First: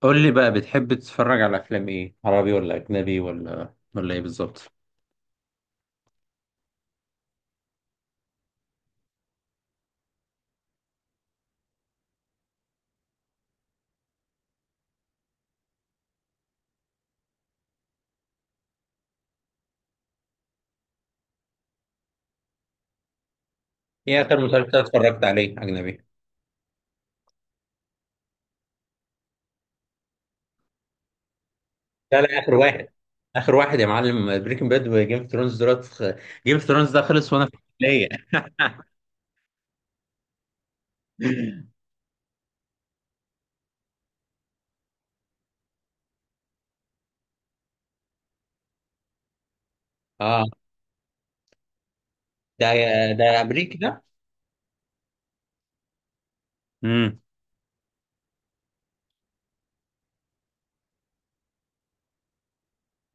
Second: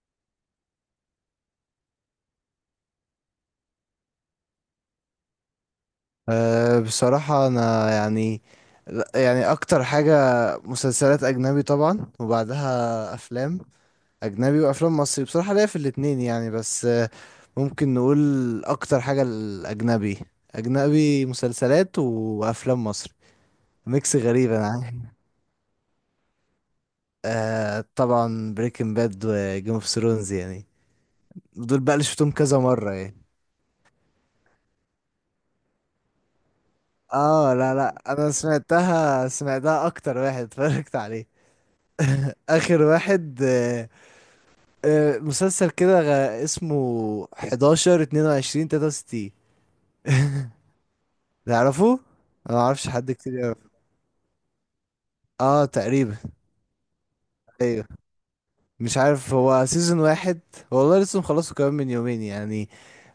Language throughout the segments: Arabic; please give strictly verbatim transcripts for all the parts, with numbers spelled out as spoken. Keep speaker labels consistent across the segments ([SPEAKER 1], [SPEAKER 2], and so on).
[SPEAKER 1] قول لي بقى بتحب تتفرج على افلام ايه، عربي ولا اجنبي ولا ولا ايه بالظبط؟
[SPEAKER 2] أه بصراحة أنا يعني يعني أكتر حاجة مسلسلات أجنبي طبعا، وبعدها أفلام أجنبي وأفلام مصري. بصراحة ليا في الاتنين يعني، بس آه، ممكن نقول أكتر حاجة الأجنبي. أجنبي مسلسلات وأفلام مصري، ميكس
[SPEAKER 1] ايه اخر
[SPEAKER 2] غريب أنا
[SPEAKER 1] مسلسل
[SPEAKER 2] عارف.
[SPEAKER 1] اتفرجت عليه اجنبي؟
[SPEAKER 2] أه طبعا بريكنج باد وجيم اوف ثرونز يعني، دول بقى اللي
[SPEAKER 1] لا،
[SPEAKER 2] شفتهم
[SPEAKER 1] لا، اخر
[SPEAKER 2] كذا
[SPEAKER 1] واحد،
[SPEAKER 2] مرة يعني.
[SPEAKER 1] اخر واحد يا معلم، بريكنج باد وجيم اوف ثرونز؟ دلوقتي جيم اوف ثرونز ده خلص وانا في
[SPEAKER 2] اه، لا لا
[SPEAKER 1] الكليه.
[SPEAKER 2] أنا سمعتها سمعتها أكتر واحد اتفرجت عليه آخر واحد آه، آه، مسلسل كده غ- اسمه حداشر اتنين وعشرين ثلاثة وستين،
[SPEAKER 1] اه،
[SPEAKER 2] تعرفه؟ انا ما
[SPEAKER 1] ده
[SPEAKER 2] اعرفش حد كتير
[SPEAKER 1] ده
[SPEAKER 2] يعرف.
[SPEAKER 1] امريكي ده؟
[SPEAKER 2] اه تقريبا.
[SPEAKER 1] امم.
[SPEAKER 2] ايوه، مش عارف هو سيزون واحد. والله لسه مخلصه كمان من يومين يعني.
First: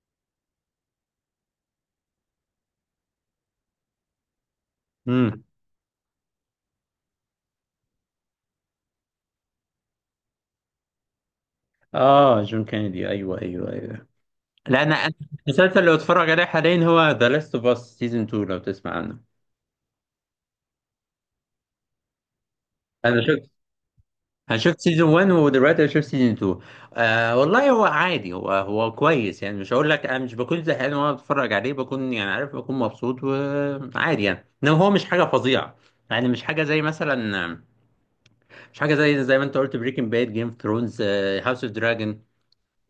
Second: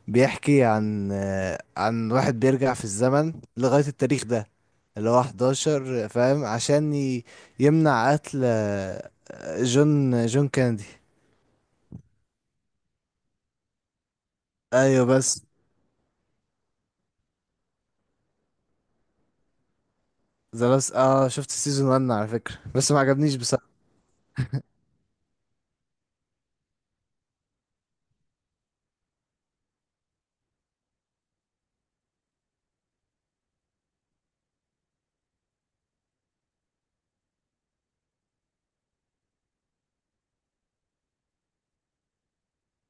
[SPEAKER 2] بيحكي عن آه، عن واحد بيرجع في الزمن لغاية التاريخ ده اللي هو
[SPEAKER 1] امم.
[SPEAKER 2] حداشر، فاهم؟ عشان ي- يمنع قتل آه، جون جون كينيدي.
[SPEAKER 1] اه، جون كينيدي، ايوه، ايوه، ايوه. لا، انا
[SPEAKER 2] ايوه
[SPEAKER 1] أنا
[SPEAKER 2] بس.
[SPEAKER 1] المسلسل اللي بتفرج عليه حاليا هو ذا لاست اوف اس سيزون اتنين لو تسمع عنه.
[SPEAKER 2] ذا لاست. اه شفت السيزون واحد على فكرة، بس ما
[SPEAKER 1] انا
[SPEAKER 2] عجبنيش
[SPEAKER 1] شفت
[SPEAKER 2] بصراحة.
[SPEAKER 1] انا شفت سيزون واحد ودلوقتي انا شفت سيزون اتنين. آه، والله هو عادي، هو هو كويس يعني، مش هقول لك انا مش بكون زهقان وانا بتفرج عليه، بكون يعني عارف، بكون مبسوط وعادي يعني، انما هو مش حاجه فظيعه. يعني مش حاجه زي مثلا، مش حاجه زي زي ما انت قلت، بريكنج باد، جيم اوف ثرونز، هاوس اوف دراجون،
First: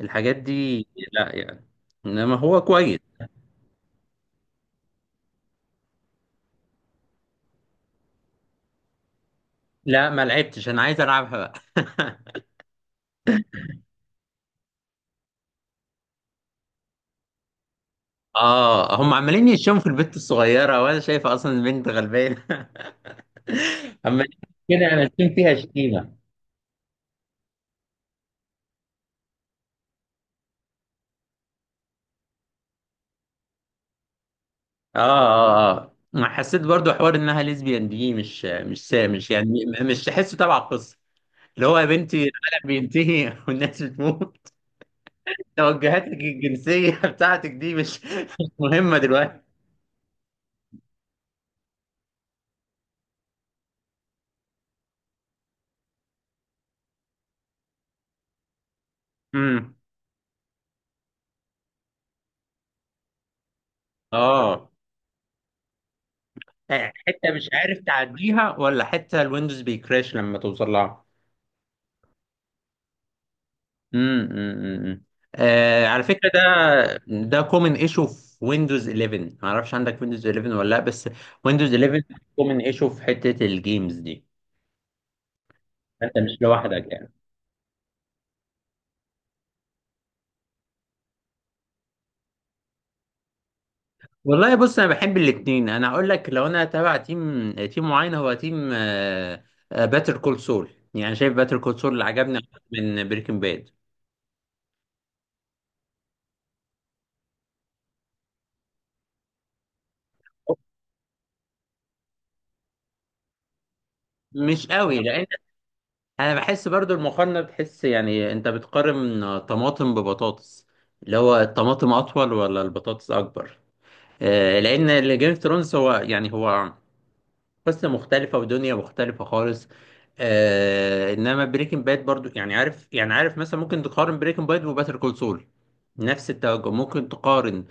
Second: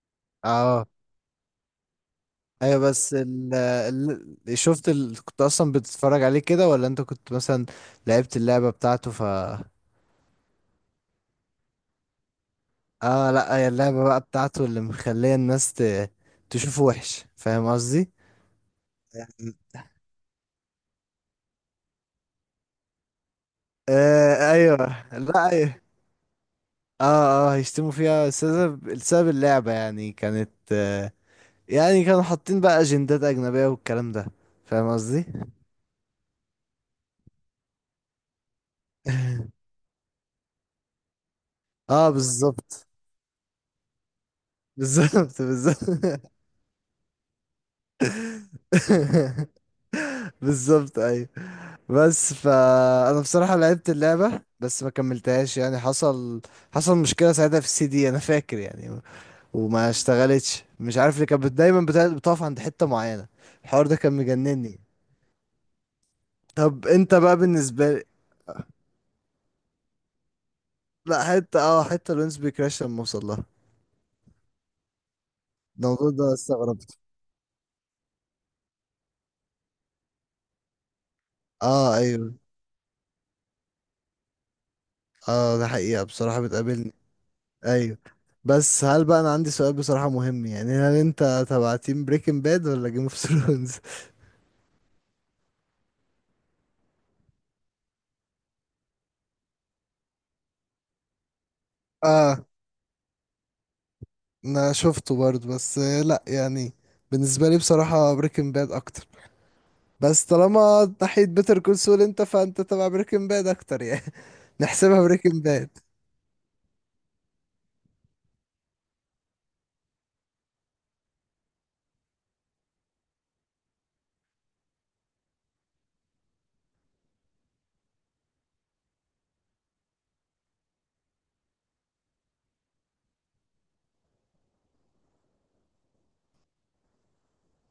[SPEAKER 1] الحاجات دي،
[SPEAKER 2] اه
[SPEAKER 1] لا يعني، انما هو
[SPEAKER 2] ايوه.
[SPEAKER 1] كويس.
[SPEAKER 2] بس ال ال- شفت ال... كنت اصلا بتتفرج عليه كده، ولا انت كنت مثلا لعبت اللعبة بتاعته؟ ف
[SPEAKER 1] لا ما لعبتش، انا عايز العبها بقى.
[SPEAKER 2] اه لا، هي اللعبة بقى بتاعته اللي مخلية الناس ت... تشوفه وحش، فاهم قصدي؟
[SPEAKER 1] اه، هم عمالين يشموا في البنت الصغيرة وانا شايفة اصلا البنت غلبانة. عمالين
[SPEAKER 2] آه
[SPEAKER 1] كده، انا
[SPEAKER 2] ايوه.
[SPEAKER 1] اشم
[SPEAKER 2] لا
[SPEAKER 1] فيها
[SPEAKER 2] ايوه.
[SPEAKER 1] شتيمة.
[SPEAKER 2] اه اه، هيشتموا فيها. السبب السبب اللعبة يعني، كانت آه يعني كانوا حاطين بقى اجندات اجنبية والكلام ده، فاهم
[SPEAKER 1] اه،
[SPEAKER 2] قصدي؟
[SPEAKER 1] اه، اه، ما حسيت برضو حوار انها ليزبيان دي، مش مش سا- مش يعني م- مش تحسه تبع القصة، اللي هو يا
[SPEAKER 2] اه
[SPEAKER 1] بنتي العالم
[SPEAKER 2] بالظبط
[SPEAKER 1] بينتهي والناس بتموت،
[SPEAKER 2] بالظبط
[SPEAKER 1] توجهاتك
[SPEAKER 2] بالظبط
[SPEAKER 1] الجنسية بتاعتك دي مش مش مهمة دلوقتي.
[SPEAKER 2] بالظبط ايوه. بس فانا بصراحه لعبت اللعبه بس ما كملتهاش. يعني حصل حصل مشكله ساعتها في السي دي انا فاكر يعني.
[SPEAKER 1] امم.
[SPEAKER 2] وما اشتغلتش، مش عارف ليه. كانت بت- دايما بتا- بتقف عند حته معينه. الحوار ده كان
[SPEAKER 1] اه،
[SPEAKER 2] مجنني. طب انت
[SPEAKER 1] حتة
[SPEAKER 2] بقى
[SPEAKER 1] مش عارف
[SPEAKER 2] بالنسبه لي.
[SPEAKER 1] تعديها ولا حتة الويندوز بيكراش لما توصل لها؟
[SPEAKER 2] لا حته، اه حته الونس بيكراش لما اوصل لها.
[SPEAKER 1] امم. امم. آه، على
[SPEAKER 2] الموضوع
[SPEAKER 1] فكرة
[SPEAKER 2] ده
[SPEAKER 1] ده،
[SPEAKER 2] استغربت.
[SPEAKER 1] ده كومن ايشو في ويندوز احداش، ما اعرفش عندك ويندوز احداش ولا لا. بس ويندوز
[SPEAKER 2] اه
[SPEAKER 1] إحدى عشر
[SPEAKER 2] ايوه.
[SPEAKER 1] كومن ايشو في حتة الجيمز دي.
[SPEAKER 2] اه ده حقيقه
[SPEAKER 1] انت
[SPEAKER 2] بصراحه
[SPEAKER 1] مش لوحدك
[SPEAKER 2] بتقابلني.
[SPEAKER 1] يعني.
[SPEAKER 2] ايوه. بس هل بقى، انا عندي سؤال بصراحه مهم يعني، هل انت تبع تيم بريكنج باد ولا جيم اوف ثرونز؟
[SPEAKER 1] والله بص، انا بحب الاتنين، انا اقول لك، لو انا تابع تيم تيم معين هو تيم باتر كول سول، يعني شايف باتر كول سول اللي عجبني
[SPEAKER 2] اه
[SPEAKER 1] أكتر من بريكنج باد.
[SPEAKER 2] انا شفته برضه، بس آه، لا يعني بالنسبه لي بصراحه بريكنج باد اكتر. بس طالما ناحيه بيتر كول سول انت، فانت تبع بريكنج باد اكتر يعني.
[SPEAKER 1] مش قوي،
[SPEAKER 2] نحسبها
[SPEAKER 1] لان
[SPEAKER 2] بريكنج باد.
[SPEAKER 1] انا بحس برضو المقارنه، بتحس يعني انت بتقارن طماطم ببطاطس، اللي هو الطماطم اطول ولا البطاطس اكبر؟ آه، لان اللي جيم اوف ثرونز هو يعني هو قصه مختلفه ودنيا مختلفه خالص. آه، انما بريكنج باد برضو، يعني عارف، يعني عارف مثلا ممكن تقارن بريكنج باد وباتر كول سول نفس التوجه، ممكن تقارن،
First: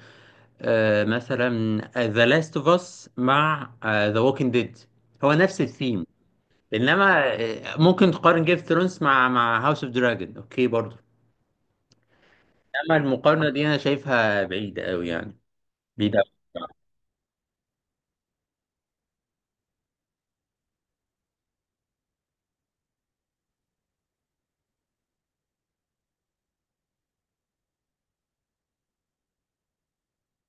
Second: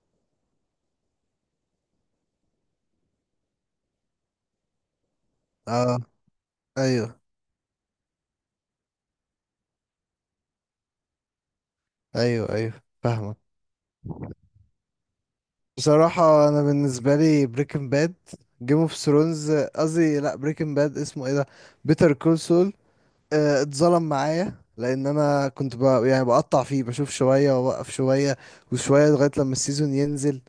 [SPEAKER 1] آه، مثلا ذا لاست اوف اس مع ذا ووكينج ديد، هو نفس
[SPEAKER 2] اه
[SPEAKER 1] الثيم.
[SPEAKER 2] ايوه
[SPEAKER 1] انما ممكن تقارن جيم اوف ثرونز مع مع هاوس اوف دراجون، اوكي برضو.
[SPEAKER 2] ايوه ايوه،
[SPEAKER 1] انما
[SPEAKER 2] فاهمك.
[SPEAKER 1] المقارنه دي انا شايفها بعيده قوي يعني، بعيده قوي.
[SPEAKER 2] بصراحه انا بالنسبه لي بريكنج باد. جيم اوف ثرونز قصدي، لا بريكنج باد. اسمه ايه ده، بيتر كول سول؟ اتظلم معايا، لان انا كنت بقى يعني بقطع فيه، بشوف شويه واوقف شويه وشويه لغايه لما السيزون ينزل.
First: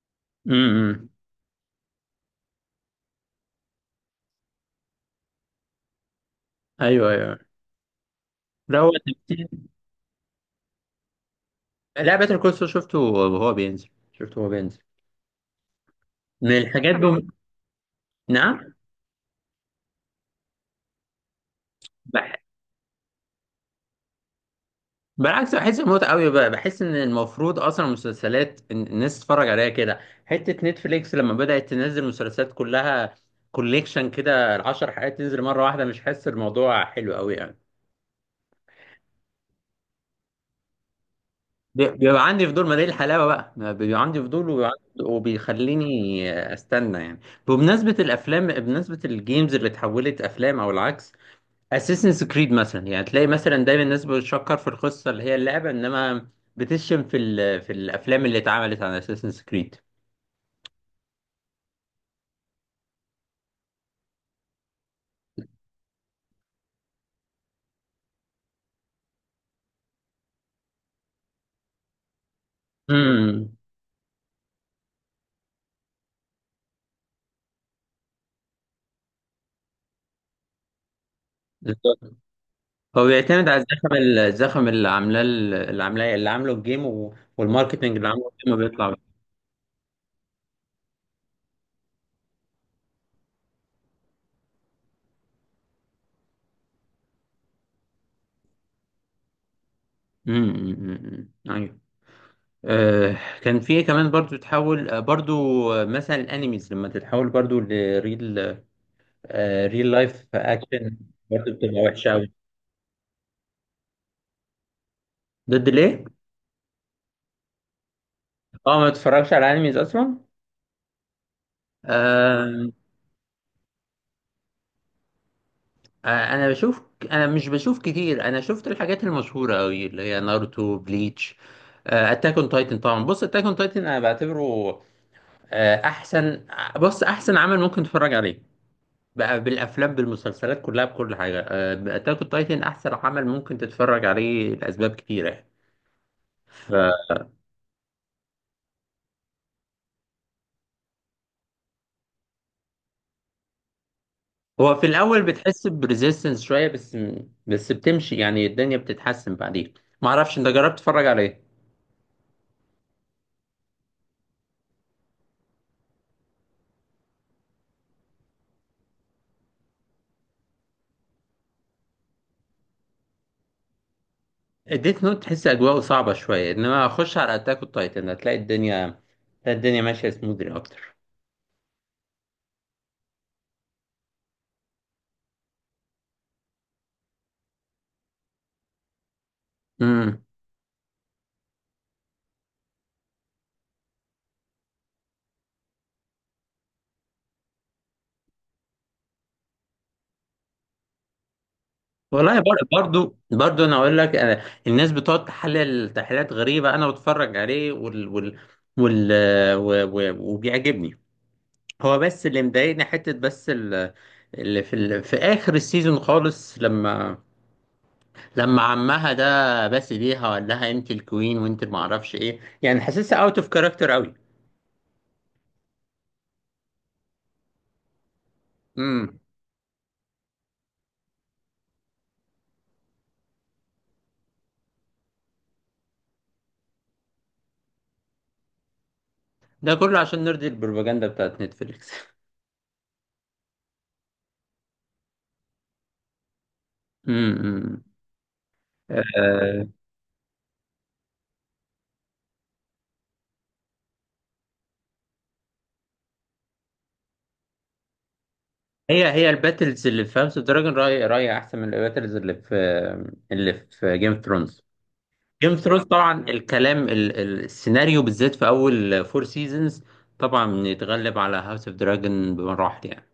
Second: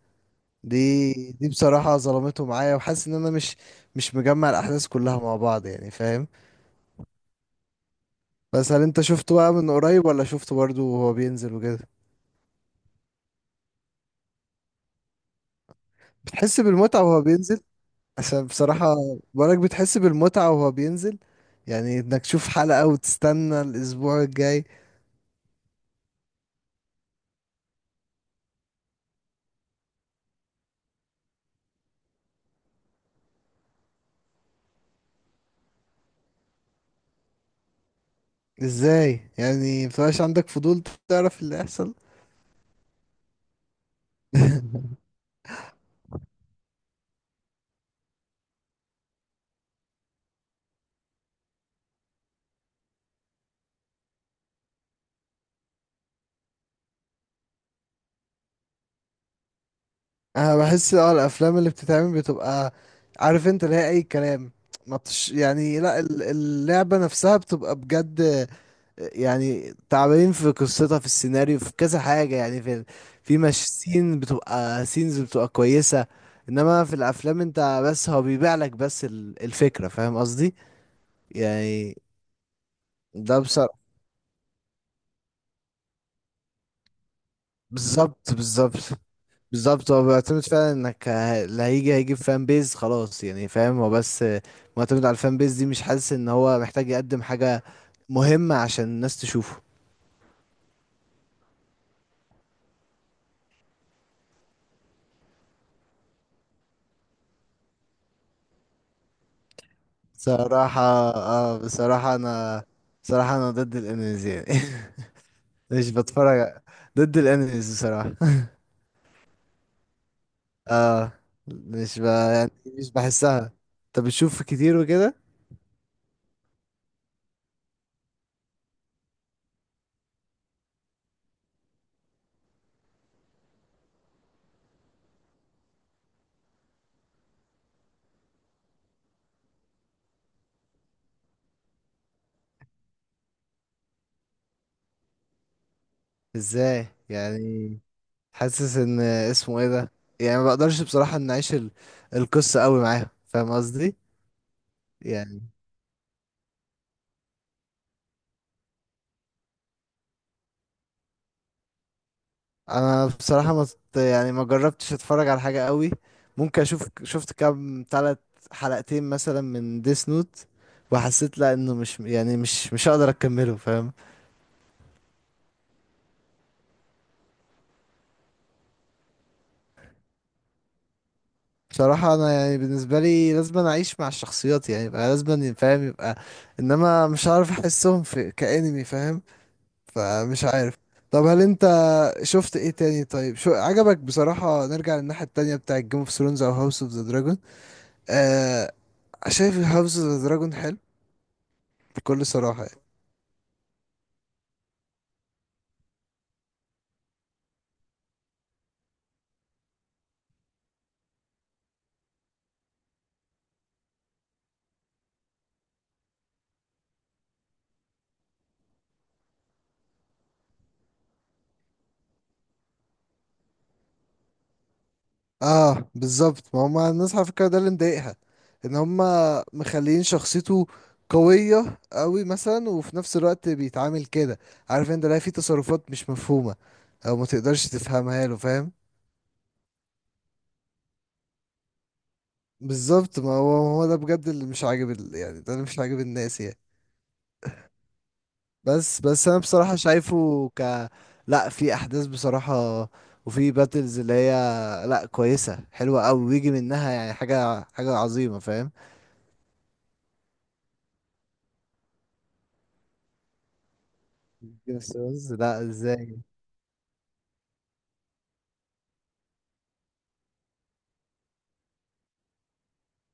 [SPEAKER 1] امم.
[SPEAKER 2] دي دي بصراحة ظلمته معايا، وحاسس ان انا مش مش مجمع الاحداث كلها مع بعض يعني، فاهم؟
[SPEAKER 1] ايوه، ايوه.
[SPEAKER 2] بس
[SPEAKER 1] لا
[SPEAKER 2] هل
[SPEAKER 1] هو
[SPEAKER 2] انت شفته
[SPEAKER 1] تمثيل،
[SPEAKER 2] بقى من قريب، ولا شفته برضه وهو بينزل وكده؟
[SPEAKER 1] لا باتر كول سول شفته وهو بينزل، شفته وهو بينزل. من
[SPEAKER 2] بتحس
[SPEAKER 1] الحاجات
[SPEAKER 2] بالمتعة وهو
[SPEAKER 1] بم...
[SPEAKER 2] بينزل؟ عشان
[SPEAKER 1] نعم.
[SPEAKER 2] بصراحة، بقولك بتحس بالمتعة وهو بينزل، يعني انك
[SPEAKER 1] بح...
[SPEAKER 2] تشوف حلقة وتستنى الاسبوع الجاي.
[SPEAKER 1] بالعكس، بحس بموت قوي بقى، بحس ان المفروض اصلا المسلسلات، إن- الناس تتفرج عليها كده. حته نتفليكس لما بدات تنزل مسلسلات كلها كوليكشن كده، العشر حلقات تنزل مره واحده، مش حاسس الموضوع حلو قوي يعني.
[SPEAKER 2] ازاي يعني مبتبقاش عندك فضول تعرف اللي
[SPEAKER 1] بي-
[SPEAKER 2] هيحصل؟
[SPEAKER 1] بيبقى عندي فضول، ما دي الحلاوه بقى، ما بيبقى عندي فضول وبيبقى عندي- وبيخليني استنى يعني. بمناسبه الافلام، بمناسبه الجيمز اللي اتحولت افلام او العكس، اساسنز كريد مثلا، يعني تلاقي مثلا دايما الناس بتشكر في القصه اللي هي اللعبه، انما بتشتم في ال- في الافلام اللي اتعملت عن اساسنز كريد.
[SPEAKER 2] انا بحس اه الافلام اللي بتتعمل بتبقى، عارف انت، اللي هي اي كلام. ما بتش يعني، لا ال- اللعبة نفسها بتبقى بجد يعني، تعبانين في قصتها، في السيناريو، في كذا حاجة يعني، في في
[SPEAKER 1] امم.
[SPEAKER 2] مش سين بتبقى سينز بتبقى كويسة. انما في الافلام انت بس، هو بيبيع لك بس ال- الفكرة، فاهم قصدي يعني؟
[SPEAKER 1] بالظبط، هو
[SPEAKER 2] ده
[SPEAKER 1] بيعتمد على
[SPEAKER 2] بصراحة
[SPEAKER 1] الزخم ال- الزخم اللي عاملاه ال- اللي عاملاه اللي عامله الجيم، و- والماركتنج اللي عامله
[SPEAKER 2] بالظبط
[SPEAKER 1] الجيم
[SPEAKER 2] بالظبط.
[SPEAKER 1] بيطلع.
[SPEAKER 2] بالظبط هو بيعتمد فعلا انك ه- اللي هيجي هيجيب فان بيز خلاص يعني، فاهم؟ هو بس معتمد على الفان بيز دي، مش حاسس ان هو محتاج يقدم حاجة مهمة عشان الناس تشوفه.
[SPEAKER 1] امم، أمم، أمم. أيوة. آه، كان في كمان برضو تتحول، آه، برضو آه، مثلا الانيميز لما تتحول برضو لريل، آه، ريل لايف
[SPEAKER 2] صراحة
[SPEAKER 1] اكشن، برضو
[SPEAKER 2] اه.
[SPEAKER 1] بتبقى وحشه
[SPEAKER 2] بصراحة
[SPEAKER 1] قوي.
[SPEAKER 2] انا، بصراحة انا ضد الانميز يعني.
[SPEAKER 1] ضد
[SPEAKER 2] مش
[SPEAKER 1] ليه؟
[SPEAKER 2] بتفرج، ضد الانميز بصراحة.
[SPEAKER 1] اه، ما تتفرجش على انيميز اصلا؟
[SPEAKER 2] اه مش ب...
[SPEAKER 1] آه،
[SPEAKER 2] يعني مش بحسها. انت بتشوف كتير وكده؟
[SPEAKER 1] آه، انا بشوف، انا مش بشوف كتير، انا شفت الحاجات المشهوره قوي اللي هي ناruto، بليتش، اتاك اون تايتن. طبعا بص، اتاك اون تايتن انا بعتبره، آه، احسن، آه، بص احسن عمل ممكن تتفرج عليه، بقى بالافلام بالمسلسلات كلها، بكل حاجه، اتاك اون تايتن احسن عمل ممكن تتفرج عليه لاسباب كتيره يعني.
[SPEAKER 2] ازاي يعني؟ حاسس ان اسمه ايه ده، يعني ما بقدرش بصراحة ان اعيش ال- القصة قوي معاهم، فاهم قصدي؟
[SPEAKER 1] فهو في الاول
[SPEAKER 2] يعني
[SPEAKER 1] بتحس بريزيستنس شويه، بس بس بتمشي يعني، الدنيا بتتحسن بعدين. ما اعرفش انت جربت تتفرج على ايه؟
[SPEAKER 2] انا بصراحة ما ت- يعني ما جربتش اتفرج على حاجة قوي. ممكن اشوف، شفت كام تلات حلقتين مثلا من ديس نوت، وحسيت لا انه مش يعني مش مش هقدر اكمله، فاهم؟
[SPEAKER 1] اديت نوت تحس اجواءه صعبه شويه، انما اخش على اتاك اون تايتن هتلاقي الدنيا، هتلاقي الدنيا ماشيه سموذلي اكتر.
[SPEAKER 2] بصراحة انا يعني بالنسبة لي لازم أنا اعيش مع الشخصيات يعني، يبقى لازم أن- فاهم؟ يبقى انما مش عارف احسهم في كأنمي، فاهم؟
[SPEAKER 1] امم.
[SPEAKER 2] فمش عارف. طب هل انت شفت ايه تاني؟ طيب شو عجبك بصراحة؟ نرجع للناحية التانية بتاع جيم اوف ثرونز او هاوس اوف ذا دراجون. آه شايف هاوس اوف ذا دراجون حلو بكل
[SPEAKER 1] والله
[SPEAKER 2] صراحة
[SPEAKER 1] بر-
[SPEAKER 2] يعني.
[SPEAKER 1] برضو برضو انا اقول لك، أنا الناس بتقعد تحلل تحليلات غريبه، انا بتفرج عليه وال وال وال و- و- وبيعجبني. هو بس اللي مضايقني، حته بس ال- اللي في ال... في اخر السيزون خالص، لما لما عمها ده بس بيها وقال لها انت الكوين وانت ما اعرفش ايه، يعني حاسسها اوت اوف كاركتر قوي.
[SPEAKER 2] اه بالظبط، ما هما الناس على فكرة ده اللي مضايقها، ان
[SPEAKER 1] امم.
[SPEAKER 2] هما مخليين شخصيته قوية قوي مثلا، وفي نفس الوقت بيتعامل كده، عارف انت، لا في تصرفات مش مفهومة او ما تقدرش تفهمها له، فاهم؟
[SPEAKER 1] ده كله عشان نرضي البروباجندا بتاعت نتفليكس.
[SPEAKER 2] بالظبط، ما هو هو ده بجد اللي مش عاجب ال- يعني ده اللي مش عاجب الناس يعني.
[SPEAKER 1] امم.
[SPEAKER 2] بس بس انا بصراحة شايفه ك، لا في احداث بصراحة، وفي باتلز اللي هي لا كويسة حلوة قوي، ويجي منها يعني حاجة حاجة عظيمة، فاهم؟
[SPEAKER 1] هي هي الباتلز اللي في هاوس اوف دراجون رأيي، رأيي احسن من الباتلز اللي في، اللي في جيم اوف ثرونز.
[SPEAKER 2] Game of Thrones،
[SPEAKER 1] جيم اوف
[SPEAKER 2] لا
[SPEAKER 1] ثرونز
[SPEAKER 2] ازاي.
[SPEAKER 1] طبعا الكلام، ال- ال- السيناريو بالذات في اول فور سيزونز طبعا بنتغلب على هاوس اوف دراجون بمراحل يعني.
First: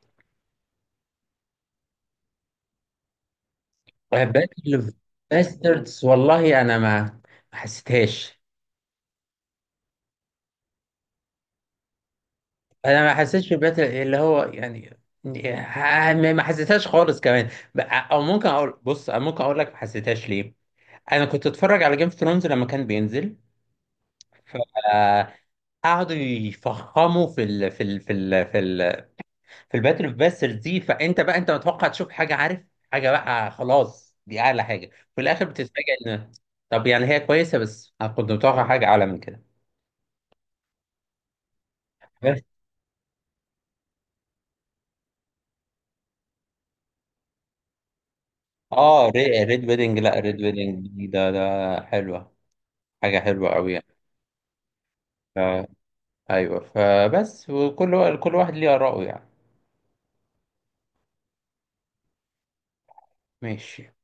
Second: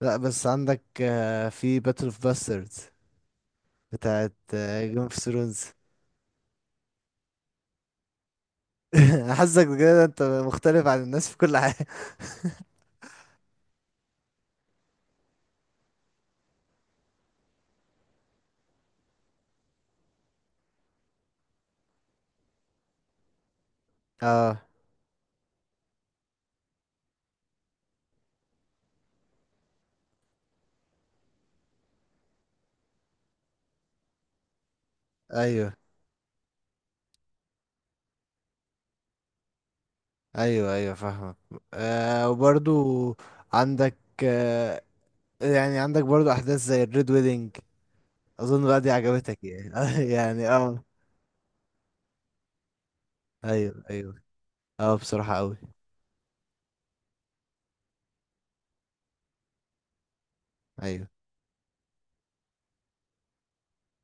[SPEAKER 2] لا بس عندك آه، في باتل اوف باستردز بتاعت
[SPEAKER 1] باتل اوف
[SPEAKER 2] جيم اوف ثرونز.
[SPEAKER 1] باستردز، والله انا ما ما حسيتهاش.
[SPEAKER 2] حاسك كده انت مختلف عن الناس في كل حاجة.
[SPEAKER 1] انا ما حسيتش باتل اللي هو يعني، ه- ما ما حسيتهاش خالص كمان. ب- او ممكن اقول بص، أنا ممكن اقول لك ما حسيتهاش ليه، انا كنت اتفرج على جيم اوف ثرونز لما كان بينزل.
[SPEAKER 2] اه
[SPEAKER 1] قعدوا يفخموا في ال في ال في ال في ال في الباتل اوف باسترز دي، فانت بقى انت متوقع تشوف حاجه، عارف، حاجه بقى خلاص، دي اعلى حاجه. في الاخر
[SPEAKER 2] ايوه
[SPEAKER 1] بتتفاجئ ان، طب يعني هي كويسه، بس انا كنت متوقع حاجه اعلى من كده.
[SPEAKER 2] ايوه ايوه فاهمك. آه
[SPEAKER 1] بس
[SPEAKER 2] وبرضو عندك آه يعني عندك برضو احداث زي الريد ويدنج، اظن بقى دي
[SPEAKER 1] اه،
[SPEAKER 2] عجبتك
[SPEAKER 1] ري- ريد ويدنج،
[SPEAKER 2] يعني.
[SPEAKER 1] لا ريد
[SPEAKER 2] يعني اه
[SPEAKER 1] ويدنج دي، ده ده حلوه، حاجه حلوه قوي
[SPEAKER 2] ايوه
[SPEAKER 1] يعني.
[SPEAKER 2] ايوه. اه بصراحة
[SPEAKER 1] ف-
[SPEAKER 2] قوي.
[SPEAKER 1] ايوه فبس، وكل وا- كل واحد ليه اراءه يعني.
[SPEAKER 2] ايوه
[SPEAKER 1] ماشي.